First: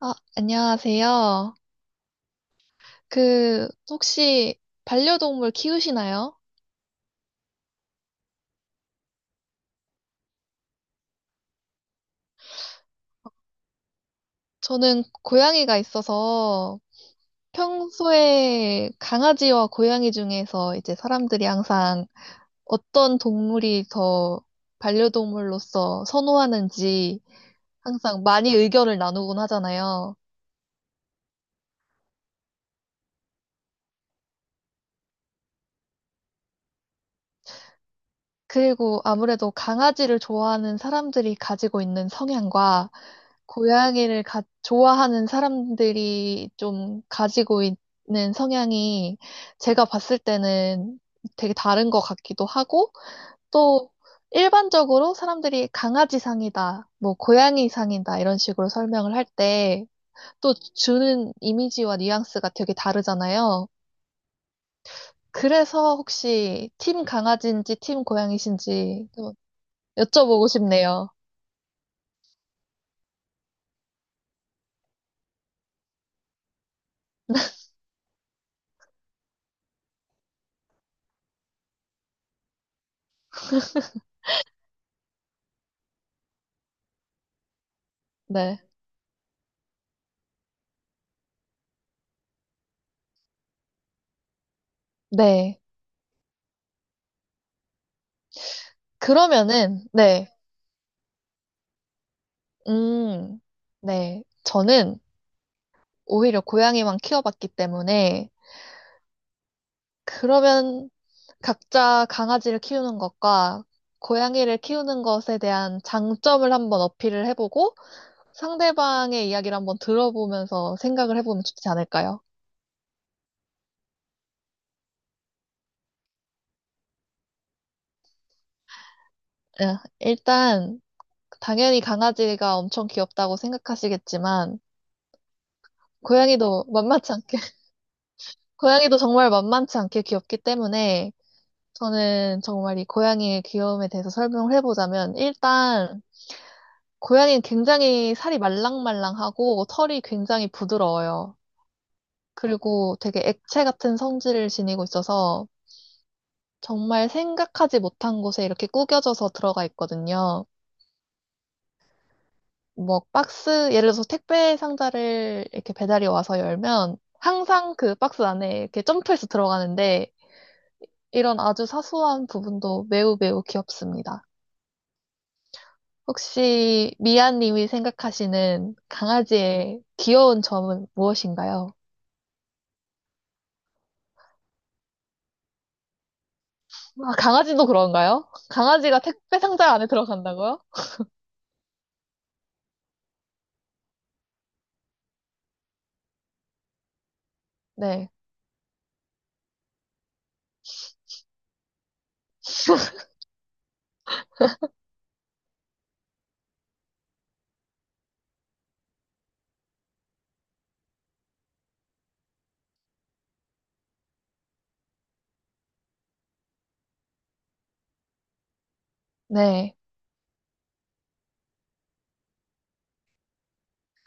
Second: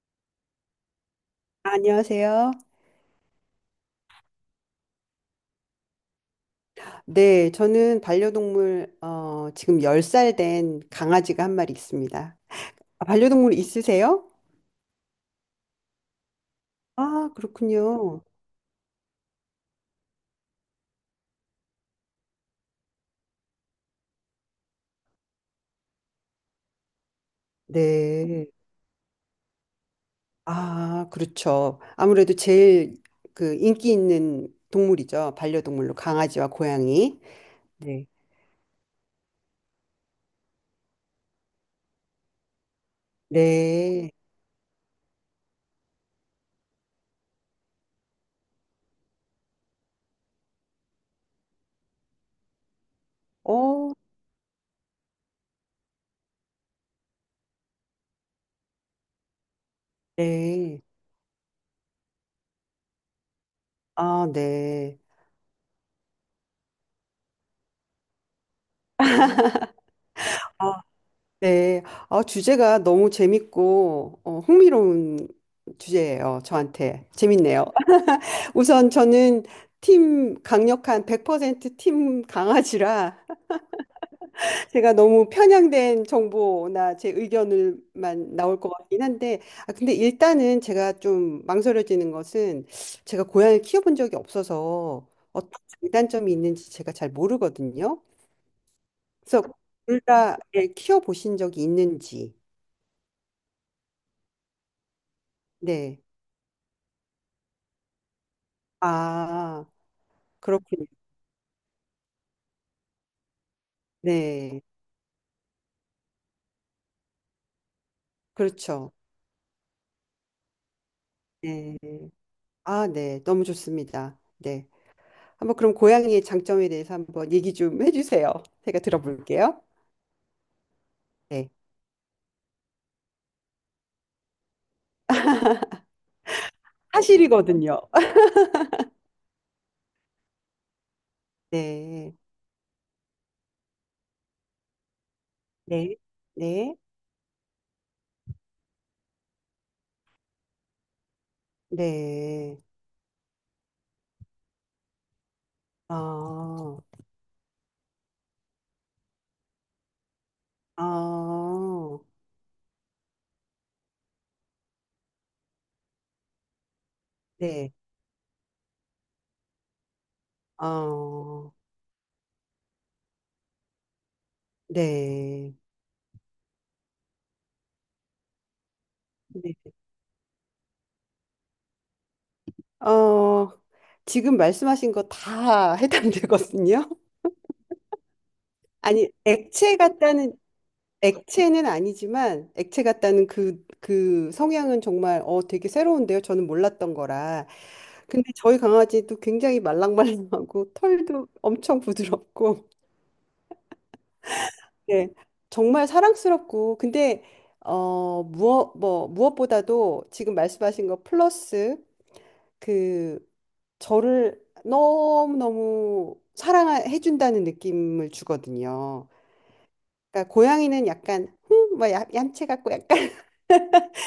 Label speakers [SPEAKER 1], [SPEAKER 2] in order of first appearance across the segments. [SPEAKER 1] 아, 안녕하세요.
[SPEAKER 2] 안녕하세요.
[SPEAKER 1] 그, 혹시 반려동물 키우시나요?
[SPEAKER 2] 네, 저는 반려동물, 지금 10살 된 강아지가 한 마리 있습니다. 아, 반려동물 있으세요?
[SPEAKER 1] 저는 고양이가 있어서
[SPEAKER 2] 아, 그렇군요.
[SPEAKER 1] 평소에 강아지와 고양이 중에서 이제 사람들이 항상 어떤 동물이 더 반려동물로서 선호하는지 항상
[SPEAKER 2] 네.
[SPEAKER 1] 많이 의견을 나누곤 하잖아요.
[SPEAKER 2] 아, 그렇죠. 아무래도 제일 그 인기 있는 동물이죠. 반려동물로 강아지와 고양이. 네.
[SPEAKER 1] 그리고 아무래도 강아지를 좋아하는 사람들이 가지고 있는 성향과
[SPEAKER 2] 네.
[SPEAKER 1] 고양이를 좋아하는 사람들이 좀 가지고 있는 성향이 제가 봤을 때는 되게 다른 것 같기도 하고, 또
[SPEAKER 2] 어,
[SPEAKER 1] 일반적으로 사람들이 강아지상이다, 뭐 고양이상이다, 이런 식으로 설명을 할 때, 또
[SPEAKER 2] 네.
[SPEAKER 1] 주는 이미지와 뉘앙스가 되게 다르잖아요.
[SPEAKER 2] 아, 네.
[SPEAKER 1] 그래서 혹시 팀 강아지인지 팀 고양이신지 또 여쭤보고
[SPEAKER 2] 아,
[SPEAKER 1] 싶네요.
[SPEAKER 2] 네. 아, 주제가 너무 재밌고, 흥미로운 주제예요. 저한테. 재밌네요. 우선 저는 팀 강력한 100%팀 강아지라 제가 너무 편향된 정보나 제 의견을만 나올
[SPEAKER 1] 네.
[SPEAKER 2] 것 같긴 한데 아 근데 일단은 제가 좀 망설여지는 것은 제가 고양이를 키워본 적이 없어서 어떤
[SPEAKER 1] 네.
[SPEAKER 2] 장단점이 있는지 제가 잘 모르거든요. 그래서
[SPEAKER 1] 그러면은,
[SPEAKER 2] 둘
[SPEAKER 1] 네.
[SPEAKER 2] 다 키워보신 적이 있는지
[SPEAKER 1] 음, 네. 저는
[SPEAKER 2] 네.
[SPEAKER 1] 오히려 고양이만 키워봤기 때문에
[SPEAKER 2] 아 그렇군요.
[SPEAKER 1] 그러면 각자 강아지를 키우는 것과 고양이를
[SPEAKER 2] 네.
[SPEAKER 1] 키우는 것에 대한 장점을 한번 어필을 해보고
[SPEAKER 2] 그렇죠.
[SPEAKER 1] 상대방의 이야기를 한번 들어보면서 생각을 해보면 좋지
[SPEAKER 2] 네.
[SPEAKER 1] 않을까요?
[SPEAKER 2] 아, 네. 너무 좋습니다. 네. 한번 그럼 고양이의 장점에 대해서 한번 얘기 좀 해주세요. 제가 들어볼게요.
[SPEAKER 1] 예, 일단
[SPEAKER 2] 네.
[SPEAKER 1] 당연히 강아지가 엄청 귀엽다고 생각하시겠지만 고양이도 만만치 않게
[SPEAKER 2] 사실이거든요.
[SPEAKER 1] 고양이도 정말 만만치 않게 귀엽기 때문에
[SPEAKER 2] 네.
[SPEAKER 1] 저는 정말 이 고양이의 귀여움에 대해서 설명을 해보자면,
[SPEAKER 2] 네.
[SPEAKER 1] 일단,
[SPEAKER 2] 네.
[SPEAKER 1] 고양이는 굉장히 살이 말랑말랑하고 털이 굉장히 부드러워요.
[SPEAKER 2] 네.
[SPEAKER 1] 그리고 되게 액체 같은 성질을 지니고 있어서
[SPEAKER 2] 아,
[SPEAKER 1] 정말 생각하지 못한 곳에 이렇게 구겨져서 들어가 있거든요.
[SPEAKER 2] 아,
[SPEAKER 1] 뭐 박스, 예를 들어서 택배 상자를 이렇게 배달이 와서 열면
[SPEAKER 2] 네.
[SPEAKER 1] 항상 그 박스 안에 이렇게 점프해서 들어가는데 이런
[SPEAKER 2] 아,
[SPEAKER 1] 아주 사소한 부분도 매우 매우 귀엽습니다.
[SPEAKER 2] 네.
[SPEAKER 1] 혹시 미아님이 생각하시는
[SPEAKER 2] 네.
[SPEAKER 1] 강아지의 귀여운 점은 무엇인가요?
[SPEAKER 2] 어, 지금 말씀하신 거 다 해당되거든요.
[SPEAKER 1] 아, 강아지도 그런가요? 강아지가
[SPEAKER 2] 아니,
[SPEAKER 1] 택배 상자
[SPEAKER 2] 액체
[SPEAKER 1] 안에
[SPEAKER 2] 같다는,
[SPEAKER 1] 들어간다고요?
[SPEAKER 2] 액체는 아니지만, 액체 같다는 그 성향은 정말, 되게 새로운데요. 저는 몰랐던 거라.
[SPEAKER 1] 네,
[SPEAKER 2] 근데 저희 강아지도 굉장히 말랑말랑하고 털도 엄청 부드럽고 네. 정말 사랑스럽고 근데 무엇보다도 지금 말씀하신 거 플러스 그 저를 너무너무 사랑해 준다는 느낌을 주거든요.
[SPEAKER 1] 네.
[SPEAKER 2] 그러니까 고양이는 약간 뭐 얌체 같고 약간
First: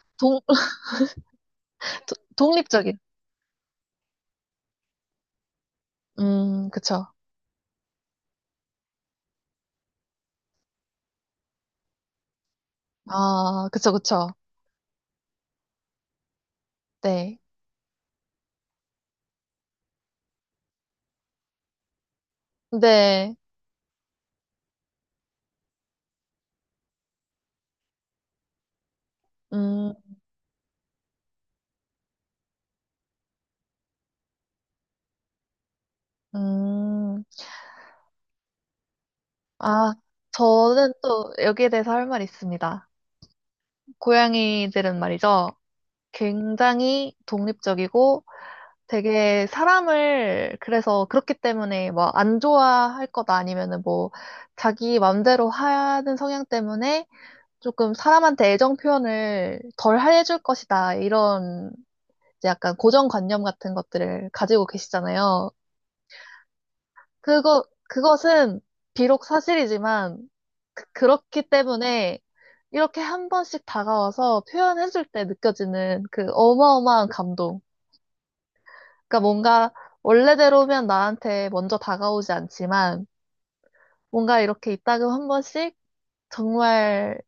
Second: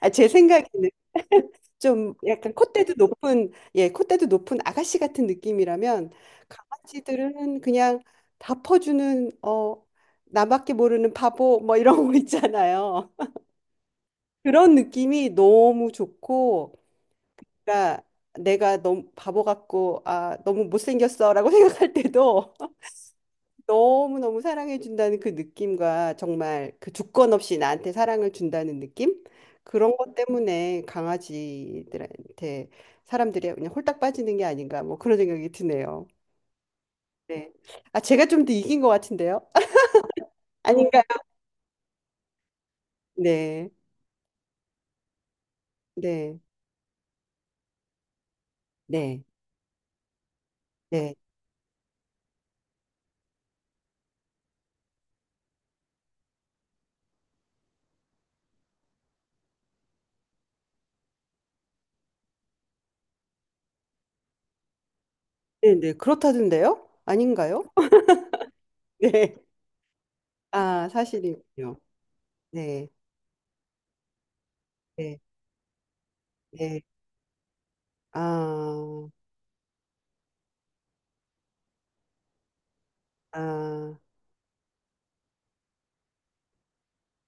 [SPEAKER 2] 아, 제
[SPEAKER 1] 동,
[SPEAKER 2] 생각에는 좀 약간 콧대도
[SPEAKER 1] 독립적인.
[SPEAKER 2] 높은, 예, 콧대도 높은 아가씨 같은 느낌이라면
[SPEAKER 1] 그쵸.
[SPEAKER 2] 강아지들은 그냥 다 퍼주는, 나밖에 모르는 바보 뭐 이런 거 있잖아요.
[SPEAKER 1] 아, 그쵸, 그쵸.
[SPEAKER 2] 그런 느낌이 너무 좋고,
[SPEAKER 1] 네.
[SPEAKER 2] 그러니까 내가 너무 바보 같고, 아, 너무 못생겼어라고 생각할 때도
[SPEAKER 1] 근데,
[SPEAKER 2] 너무너무 사랑해준다는 그 느낌과 정말 그 조건 없이 나한테 사랑을 준다는 느낌?
[SPEAKER 1] 음,
[SPEAKER 2] 그런 것 때문에 강아지들한테 사람들이 그냥 홀딱 빠지는 게 아닌가 뭐 그런 생각이 드네요.
[SPEAKER 1] 음,
[SPEAKER 2] 네. 아, 제가 좀 더 이긴 것 같은데요?
[SPEAKER 1] 아, 저는
[SPEAKER 2] 아닌가?
[SPEAKER 1] 또 여기에 대해서 할 말이 있습니다.
[SPEAKER 2] 네.
[SPEAKER 1] 고양이들은 말이죠.
[SPEAKER 2] 네.
[SPEAKER 1] 굉장히 독립적이고
[SPEAKER 2] 네.
[SPEAKER 1] 되게 사람을 그래서
[SPEAKER 2] 네.
[SPEAKER 1] 그렇기 때문에 뭐 안 좋아할 거다 아니면은 뭐 자기 맘대로 하는 성향 때문에 조금 사람한테 애정 표현을 덜 해줄 것이다 이런 이제 약간 고정관념 같은 것들을 가지고 계시잖아요.
[SPEAKER 2] 네. 네. 그렇다던데요?
[SPEAKER 1] 그거
[SPEAKER 2] 아닌가요?
[SPEAKER 1] 그것은 비록
[SPEAKER 2] 네.
[SPEAKER 1] 사실이지만 그,
[SPEAKER 2] 아,
[SPEAKER 1] 그렇기
[SPEAKER 2] 사실이군요.
[SPEAKER 1] 때문에
[SPEAKER 2] 네.
[SPEAKER 1] 이렇게 한 번씩 다가와서 표현해줄
[SPEAKER 2] 네.
[SPEAKER 1] 때 느껴지는 그
[SPEAKER 2] 네.
[SPEAKER 1] 어마어마한 감동.
[SPEAKER 2] 아,
[SPEAKER 1] 그러니까 뭔가 원래대로면 나한테 먼저 다가오지 않지만
[SPEAKER 2] 아,
[SPEAKER 1] 뭔가 이렇게 이따금 한 번씩 정말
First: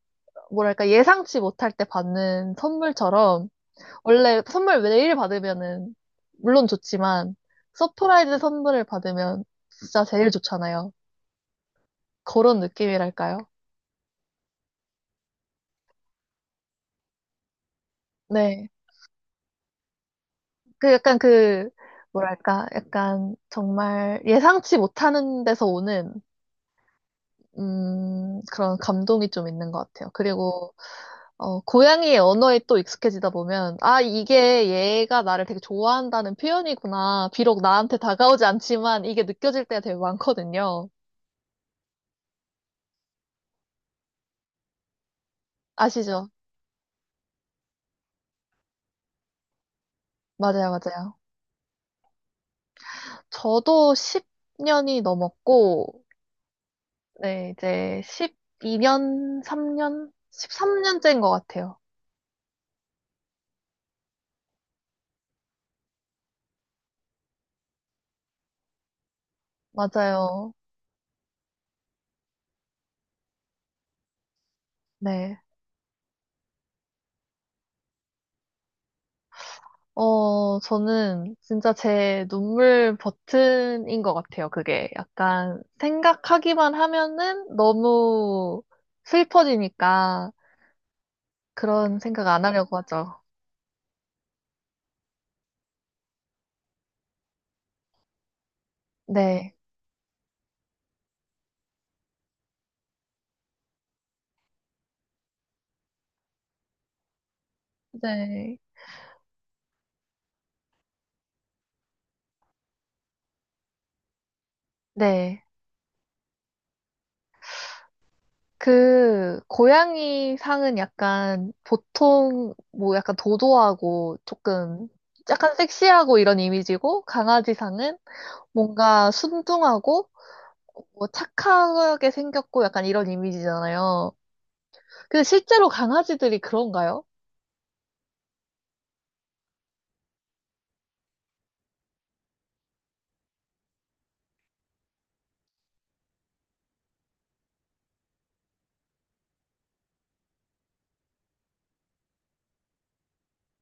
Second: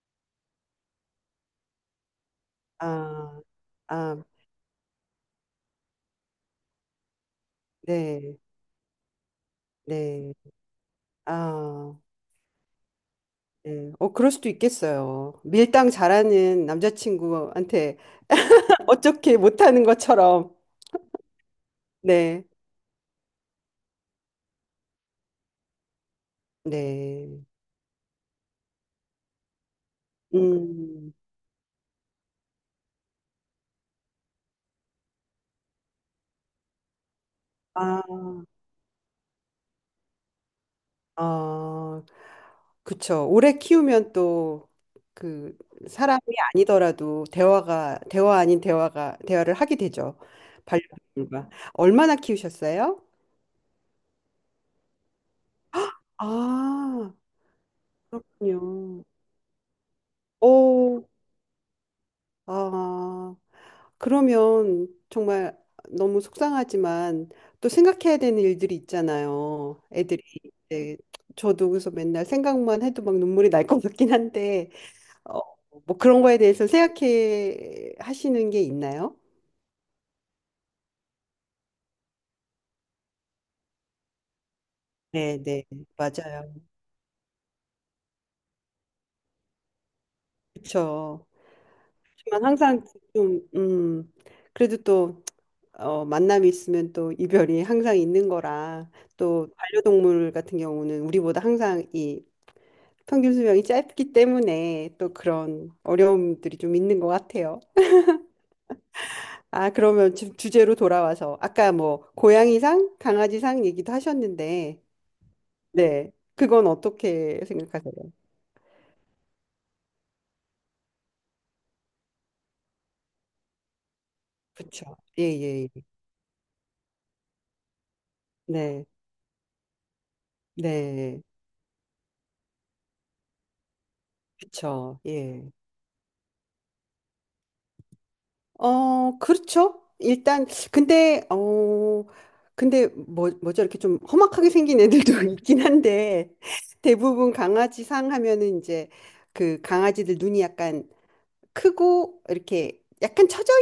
[SPEAKER 1] 뭐랄까 예상치 못할 때 받는
[SPEAKER 2] 아,
[SPEAKER 1] 선물처럼
[SPEAKER 2] 아,
[SPEAKER 1] 원래 선물 매일 받으면은 물론 좋지만 서프라이즈
[SPEAKER 2] 네.
[SPEAKER 1] 선물을 받으면 진짜 제일
[SPEAKER 2] 네.
[SPEAKER 1] 좋잖아요.
[SPEAKER 2] 아,
[SPEAKER 1] 그런 느낌이랄까요?
[SPEAKER 2] 예. 그럴 수도 있겠어요. 밀당 잘하는 남자친구한테
[SPEAKER 1] 네.
[SPEAKER 2] 어떻게 못하는 것처럼.
[SPEAKER 1] 그 약간 그
[SPEAKER 2] 네,
[SPEAKER 1] 뭐랄까 약간 정말 예상치 못하는 데서 오는
[SPEAKER 2] 네.
[SPEAKER 1] 그런 감동이 좀 있는 것 같아요. 그리고,
[SPEAKER 2] 음,
[SPEAKER 1] 어, 고양이의 언어에 또 익숙해지다 보면, 아, 이게 얘가 나를 되게 좋아한다는 표현이구나. 비록 나한테
[SPEAKER 2] 아,
[SPEAKER 1] 다가오지 않지만 이게 느껴질 때가 되게 많거든요.
[SPEAKER 2] 아, 그쵸. 오래 키우면 또 그 사람이
[SPEAKER 1] 아시죠?
[SPEAKER 2] 아니더라도 대화 아닌 대화가, 대화를 하게 되죠.
[SPEAKER 1] 맞아요, 맞아요.
[SPEAKER 2] 반려동물과. 얼마나 키우셨어요?
[SPEAKER 1] 저도 10년이 넘었고,
[SPEAKER 2] 아,
[SPEAKER 1] 네, 이제
[SPEAKER 2] 그렇군요.
[SPEAKER 1] 12년, 3년?
[SPEAKER 2] 오,
[SPEAKER 1] 13년째인 것 같아요.
[SPEAKER 2] 아. 그러면 정말 너무 속상하지만 또 생각해야 되는 일들이 있잖아요. 애들이
[SPEAKER 1] 맞아요.
[SPEAKER 2] 이제 저도 그래서 맨날 생각만 해도 막 눈물이 날 것 같긴 한데 어,
[SPEAKER 1] 네.
[SPEAKER 2] 뭐 그런 거에 대해서 생각해 하시는 게 있나요?
[SPEAKER 1] 어, 저는 진짜 제 눈물 버튼인 것 같아요, 그게.
[SPEAKER 2] 네,
[SPEAKER 1] 약간
[SPEAKER 2] 네, 맞아요.
[SPEAKER 1] 생각하기만 하면은 너무 슬퍼지니까
[SPEAKER 2] 그렇죠.
[SPEAKER 1] 그런 생각 안
[SPEAKER 2] 하지만
[SPEAKER 1] 하려고
[SPEAKER 2] 항상
[SPEAKER 1] 하죠.
[SPEAKER 2] 좀 그래도 또 만남이 있으면 또 이별이 항상 있는 거라 또
[SPEAKER 1] 네.
[SPEAKER 2] 반려동물 같은 경우는 우리보다 항상 이 평균 수명이 짧기 때문에 또 그런 어려움들이 좀 있는 것 같아요.
[SPEAKER 1] 네.
[SPEAKER 2] 아, 그러면 지금 주제로 돌아와서 아까 뭐 고양이상, 강아지상 얘기도 하셨는데,
[SPEAKER 1] 네.
[SPEAKER 2] 네, 그건 어떻게 생각하세요?
[SPEAKER 1] 그, 고양이 상은 약간 보통 뭐 약간 도도하고 조금
[SPEAKER 2] 그렇죠. 예,
[SPEAKER 1] 약간
[SPEAKER 2] 예, 예.
[SPEAKER 1] 섹시하고 이런 이미지고 강아지 상은
[SPEAKER 2] 네,
[SPEAKER 1] 뭔가 순둥하고 뭐
[SPEAKER 2] 네,
[SPEAKER 1] 착하게 생겼고 약간 이런 이미지잖아요.
[SPEAKER 2] 그렇죠.
[SPEAKER 1] 그
[SPEAKER 2] 예.
[SPEAKER 1] 실제로 강아지들이 그런가요?
[SPEAKER 2] 그렇죠. 일단 근데 어, 근데 뭐죠 이렇게 좀 험악하게 생긴 애들도 있긴 한데 대부분 강아지상 하면은 이제 그 강아지들 눈이 약간 크고 이렇게 약간 처져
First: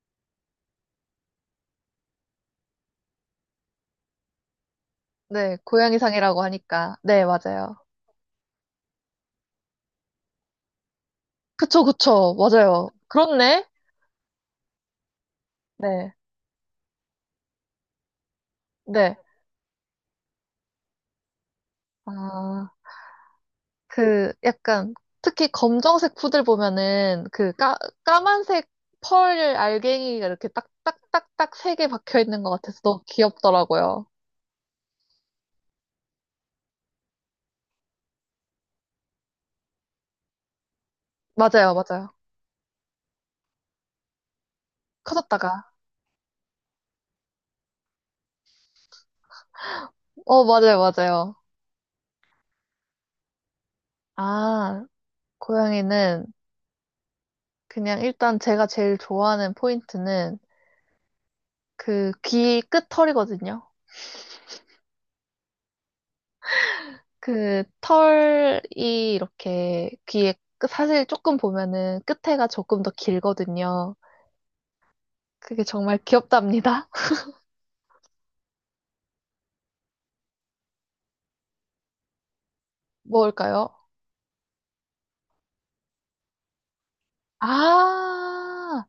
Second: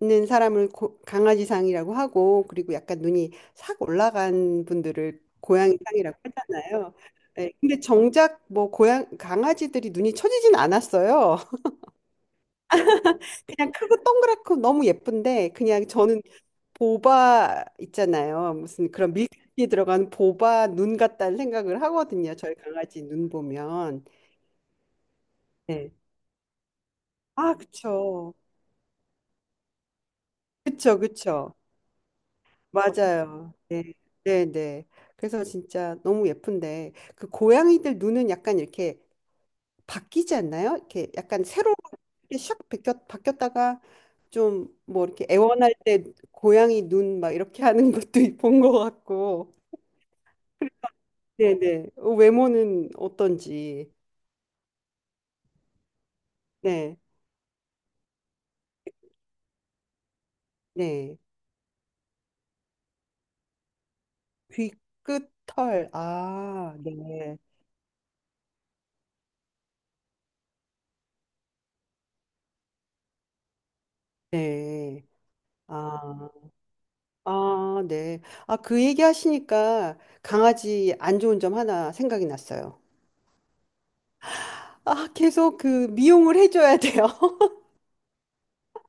[SPEAKER 2] 있는 사람을 강아지상이라고 하고 그리고 약간 눈이 싹 올라간 분들을
[SPEAKER 1] 네,
[SPEAKER 2] 고양이상이라고
[SPEAKER 1] 고양이상이라고
[SPEAKER 2] 하잖아요.
[SPEAKER 1] 하니까. 네,
[SPEAKER 2] 네,
[SPEAKER 1] 맞아요.
[SPEAKER 2] 근데 정작 뭐 고양 강아지들이 눈이 처지진 않았어요.
[SPEAKER 1] 그쵸, 그쵸. 맞아요. 그렇네.
[SPEAKER 2] 그냥 크고 동그랗고 너무 예쁜데 그냥
[SPEAKER 1] 네,
[SPEAKER 2] 저는 보바 있잖아요. 무슨 그런
[SPEAKER 1] 네.
[SPEAKER 2] 밀크티에 들어간 보바 눈 같다는 생각을 하거든요. 저희
[SPEAKER 1] 아,
[SPEAKER 2] 강아지 눈 보면.
[SPEAKER 1] 그 약간 특히
[SPEAKER 2] 네.
[SPEAKER 1] 검정색 푸들 보면은 그
[SPEAKER 2] 아,
[SPEAKER 1] 까,
[SPEAKER 2] 그쵸.
[SPEAKER 1] 까만색 펄 알갱이가 이렇게
[SPEAKER 2] 그쵸, 그쵸.
[SPEAKER 1] 딱딱딱딱 세 개 박혀 있는 것 같아서 너무
[SPEAKER 2] 맞아요. 네,
[SPEAKER 1] 귀엽더라고요.
[SPEAKER 2] 네, 네. 그래서 진짜 너무 예쁜데 그 고양이들 눈은 약간 이렇게 바뀌지 않나요? 이렇게 약간
[SPEAKER 1] 맞아요,
[SPEAKER 2] 새로
[SPEAKER 1] 맞아요.
[SPEAKER 2] 이렇게 샥 바뀌었다가 좀 뭐 이렇게
[SPEAKER 1] 커졌다가.
[SPEAKER 2] 애원할 때 고양이 눈 막 이렇게 하는 것도 본 것 같고.
[SPEAKER 1] 어, 맞아요, 맞아요.
[SPEAKER 2] 네, 네. 외모는 어떤지.
[SPEAKER 1] 아, 고양이는
[SPEAKER 2] 네,
[SPEAKER 1] 그냥 일단 제가 제일 좋아하는 포인트는
[SPEAKER 2] 네.
[SPEAKER 1] 그 귀 끝털이거든요.
[SPEAKER 2] 귀 끝 털. 아, 네,
[SPEAKER 1] 그 털이 이렇게 귀에 사실 조금 보면은 끝에가 조금 더 길거든요.
[SPEAKER 2] 네.
[SPEAKER 1] 그게 정말
[SPEAKER 2] 아.
[SPEAKER 1] 귀엽답니다.
[SPEAKER 2] 아, 네. 아, 그 얘기 하시니까 강아지 안 좋은 점 하나 생각이 났어요.
[SPEAKER 1] 뭘까요?
[SPEAKER 2] 아, 계속 그 미용을 해줘야 돼요.
[SPEAKER 1] 아,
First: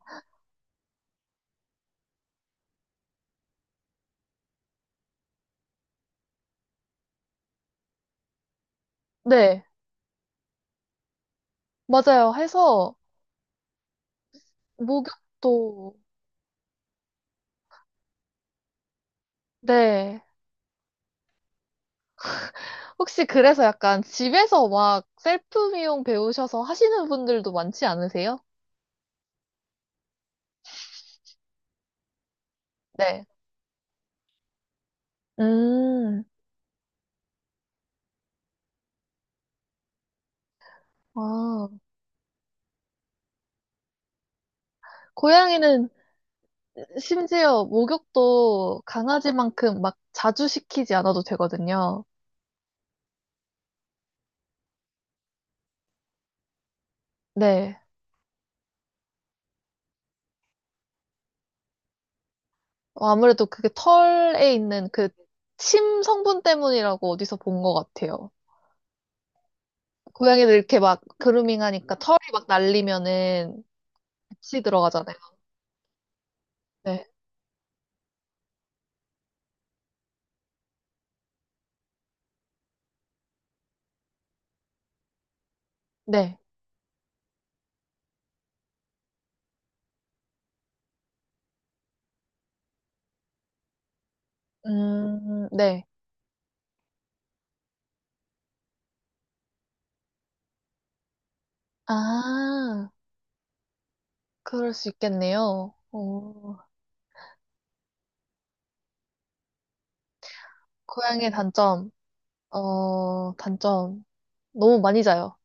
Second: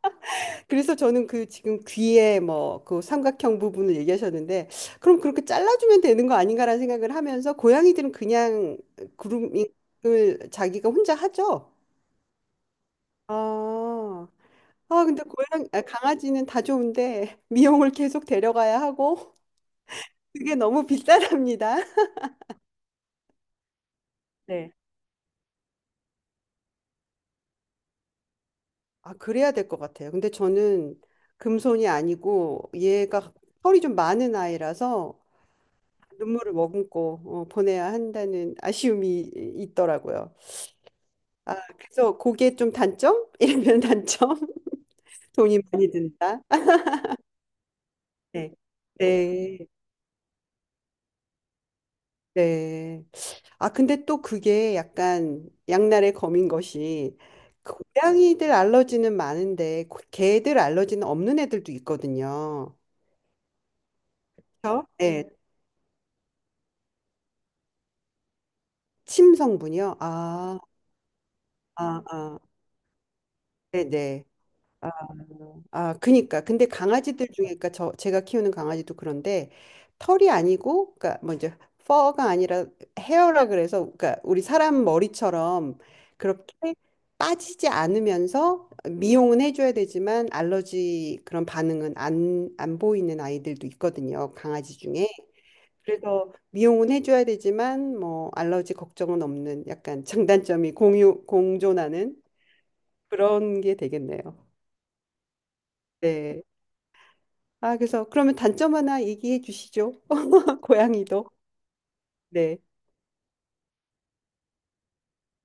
[SPEAKER 2] 그래서 저는 그 지금 귀에 뭐 그 삼각형 부분을 얘기하셨는데, 그럼 그렇게 잘라주면 되는 거 아닌가라는 생각을 하면서 고양이들은 그냥
[SPEAKER 1] 네,
[SPEAKER 2] 그루밍을 자기가 혼자 하죠.
[SPEAKER 1] 맞아요. 해서
[SPEAKER 2] 아, 아, 근데
[SPEAKER 1] 목욕도
[SPEAKER 2] 강아지는 다 좋은데 미용을 계속 데려가야 하고
[SPEAKER 1] 네.
[SPEAKER 2] 그게 너무 비싸답니다.
[SPEAKER 1] 혹시 그래서 약간 집에서
[SPEAKER 2] 네.
[SPEAKER 1] 막 셀프 미용 배우셔서 하시는 분들도 많지 않으세요?
[SPEAKER 2] 아, 그래야 될 것 같아요. 근데 저는 금손이 아니고
[SPEAKER 1] 네.
[SPEAKER 2] 얘가 털이 좀 많은 아이라서
[SPEAKER 1] 음.
[SPEAKER 2] 눈물을 머금고 보내야 한다는 아쉬움이 있더라고요. 아,
[SPEAKER 1] 아,
[SPEAKER 2] 그래서 그게 좀 단점? 이러면 단점? 돈이
[SPEAKER 1] 고양이는
[SPEAKER 2] 많이 든다.
[SPEAKER 1] 심지어
[SPEAKER 2] 네.
[SPEAKER 1] 목욕도
[SPEAKER 2] 네.
[SPEAKER 1] 강아지만큼 막 자주 시키지 않아도 되거든요.
[SPEAKER 2] 네. 아, 근데 또 그게 약간 양날의 검인 것이 그
[SPEAKER 1] 네.
[SPEAKER 2] 고양이들 알러지는 많은데 개들 알러지는 없는 애들도 있거든요.
[SPEAKER 1] 어, 아무래도 그게 털에
[SPEAKER 2] 그렇죠?
[SPEAKER 1] 있는 그
[SPEAKER 2] 네.
[SPEAKER 1] 침 성분 때문이라고 어디서 본 것 같아요.
[SPEAKER 2] 침 성분이요?
[SPEAKER 1] 고양이들
[SPEAKER 2] 아.
[SPEAKER 1] 이렇게 막 그루밍 하니까
[SPEAKER 2] 아,
[SPEAKER 1] 털이
[SPEAKER 2] 아,
[SPEAKER 1] 막 날리면은
[SPEAKER 2] 네네.
[SPEAKER 1] 같이
[SPEAKER 2] 아,
[SPEAKER 1] 들어가잖아요.
[SPEAKER 2] 아, 그니까. 근데
[SPEAKER 1] 네.
[SPEAKER 2] 강아지들 중에, 그니까 제가 키우는 강아지도 그런데 털이 아니고, 그니까 뭐 이제, 퍼가 아니라 헤어라 그래서, 그니까 우리 사람 머리처럼
[SPEAKER 1] 네.
[SPEAKER 2] 그렇게 빠지지 않으면서 미용은 해줘야 되지만 알러지 그런 반응은 안 보이는 아이들도 있거든요. 강아지 중에.
[SPEAKER 1] 네.
[SPEAKER 2] 그래서 미용은 해줘야 되지만 뭐 알러지 걱정은 없는 약간 장단점이 공존하는
[SPEAKER 1] 아,
[SPEAKER 2] 그런 게 되겠네요.
[SPEAKER 1] 그럴 수 있겠네요.
[SPEAKER 2] 네.
[SPEAKER 1] 어,
[SPEAKER 2] 아, 그래서 그러면 단점 하나 얘기해 주시죠. 고양이도.
[SPEAKER 1] 고양이의 단점.
[SPEAKER 2] 네.
[SPEAKER 1] 어, 단점. 너무 많이 자요.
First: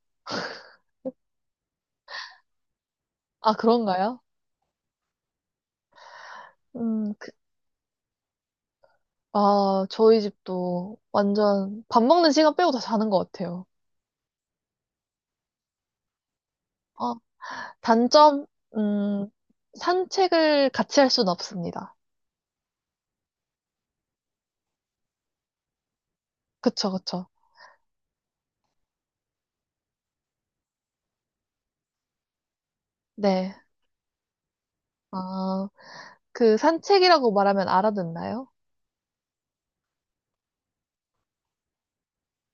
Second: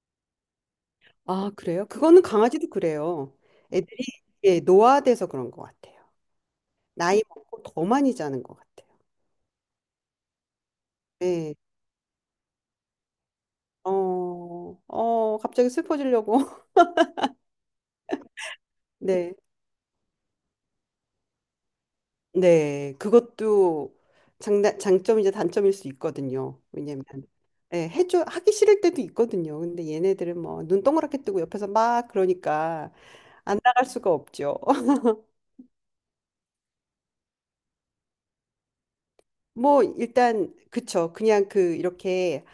[SPEAKER 2] 아, 그래요? 그거는 강아지도 그래요.
[SPEAKER 1] 아,
[SPEAKER 2] 애들이
[SPEAKER 1] 그런가요?
[SPEAKER 2] 예, 노화돼서 그런 것 같아요. 나이
[SPEAKER 1] 그,
[SPEAKER 2] 먹고 더 많이 자는 것 같아요.
[SPEAKER 1] 아, 저희 집도
[SPEAKER 2] 네.
[SPEAKER 1] 완전 밥 먹는 시간 빼고 다 자는 것 같아요.
[SPEAKER 2] 어, 갑자기 슬퍼지려고.
[SPEAKER 1] 아, 단점, 음,
[SPEAKER 2] 네.
[SPEAKER 1] 산책을 같이 할 수는 없습니다.
[SPEAKER 2] 네, 그것도 장점이자 단점일 수 있거든요.
[SPEAKER 1] 그쵸,
[SPEAKER 2] 왜냐면
[SPEAKER 1] 그쵸.
[SPEAKER 2] 예, 해줘 하기 싫을 때도 있거든요. 근데 얘네들은 뭐 눈 동그랗게 뜨고 옆에서 막 그러니까
[SPEAKER 1] 네.
[SPEAKER 2] 안 나갈 수가 없죠.
[SPEAKER 1] 아, 그 산책이라고 말하면 알아듣나요?
[SPEAKER 2] 뭐 일단 그쵸. 그냥 그 이렇게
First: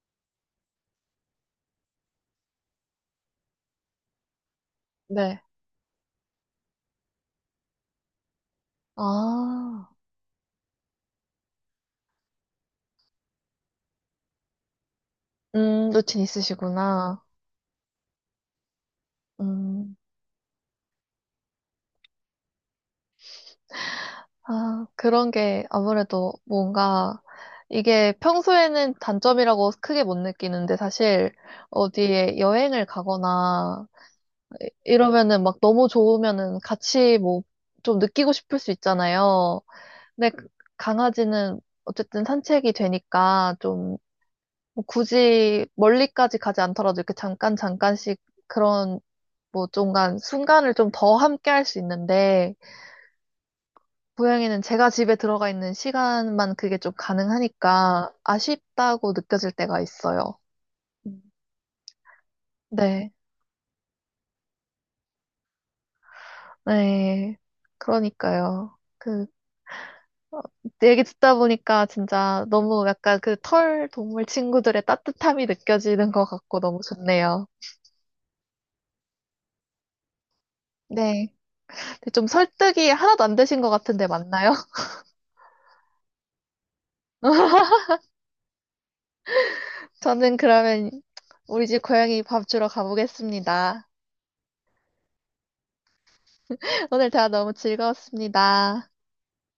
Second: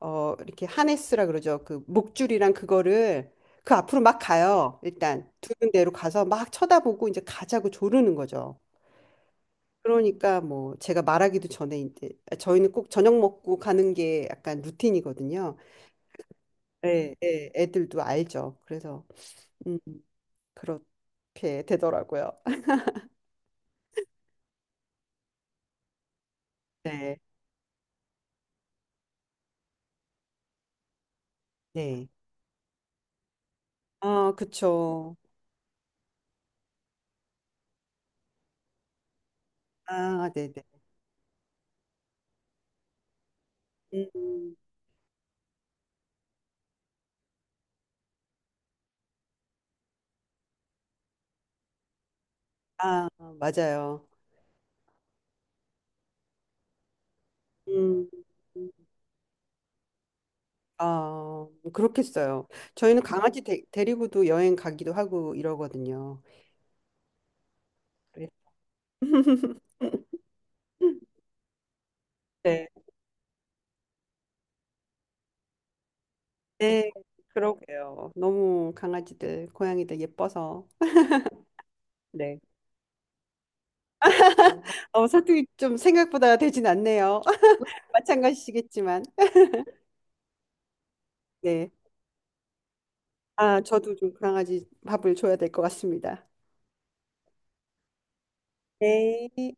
[SPEAKER 2] 어 이렇게 하네스라 그러죠. 그 목줄이랑 그거를 그 앞으로 막 가요. 일단
[SPEAKER 1] 네.
[SPEAKER 2] 두는 대로 가서 막 쳐다보고 이제 가자고 조르는 거죠.
[SPEAKER 1] 아,
[SPEAKER 2] 그러니까 뭐 제가 말하기도 전에 이제 저희는 꼭 저녁 먹고 가는 게 약간 루틴이거든요.
[SPEAKER 1] 루틴
[SPEAKER 2] 예,
[SPEAKER 1] 있으시구나.
[SPEAKER 2] 예, 애들도 알죠. 그래서 음,
[SPEAKER 1] 음,
[SPEAKER 2] 그렇게 되더라고요.
[SPEAKER 1] 아, 그런 게 아무래도
[SPEAKER 2] 네,
[SPEAKER 1] 뭔가 이게 평소에는 단점이라고 크게 못 느끼는데 사실
[SPEAKER 2] 네.
[SPEAKER 1] 어디에 여행을 가거나
[SPEAKER 2] 아, 그쵸.
[SPEAKER 1] 이러면은 막 너무 좋으면은 같이 뭐 좀 느끼고 싶을 수 있잖아요.
[SPEAKER 2] 아,
[SPEAKER 1] 근데
[SPEAKER 2] 네, 네.
[SPEAKER 1] 강아지는 어쨌든 산책이 되니까 좀뭐
[SPEAKER 2] 음,
[SPEAKER 1] 굳이 멀리까지 가지 않더라도 이렇게 잠깐 잠깐씩 그런 뭐 중간 순간을 좀 더 함께 할 수 있는데
[SPEAKER 2] 아, 맞아요.
[SPEAKER 1] 고양이는 제가 집에 들어가 있는 시간만 그게 좀
[SPEAKER 2] 음,
[SPEAKER 1] 가능하니까 아쉽다고 느껴질 때가 있어요. 음.
[SPEAKER 2] 아, 그렇겠어요. 저희는
[SPEAKER 1] 네.
[SPEAKER 2] 강아지 데리고도 여행 가기도 하고 이러거든요.
[SPEAKER 1] 네.
[SPEAKER 2] 그래서
[SPEAKER 1] 그러니까요. 그 어, 얘기 듣다 보니까 진짜
[SPEAKER 2] 네.
[SPEAKER 1] 너무 약간 그 털 동물 친구들의 따뜻함이 느껴지는 것 같고 너무
[SPEAKER 2] 네,
[SPEAKER 1] 좋네요.
[SPEAKER 2] 그러게요. 너무 강아지들, 고양이들 예뻐서.
[SPEAKER 1] 네. 좀
[SPEAKER 2] 네.
[SPEAKER 1] 설득이 하나도 안 되신 것 같은데 맞나요?
[SPEAKER 2] 사투리 좀 생각보다 되진 않네요. 마찬가지시겠지만.
[SPEAKER 1] 저는 그러면 우리
[SPEAKER 2] 네.
[SPEAKER 1] 집 고양이 밥 주러
[SPEAKER 2] 아,
[SPEAKER 1] 가보겠습니다.
[SPEAKER 2] 저도 좀 강아지 밥을 줘야 될 것 같습니다.
[SPEAKER 1] 오늘 대화 너무 즐거웠습니다.
[SPEAKER 2] 네.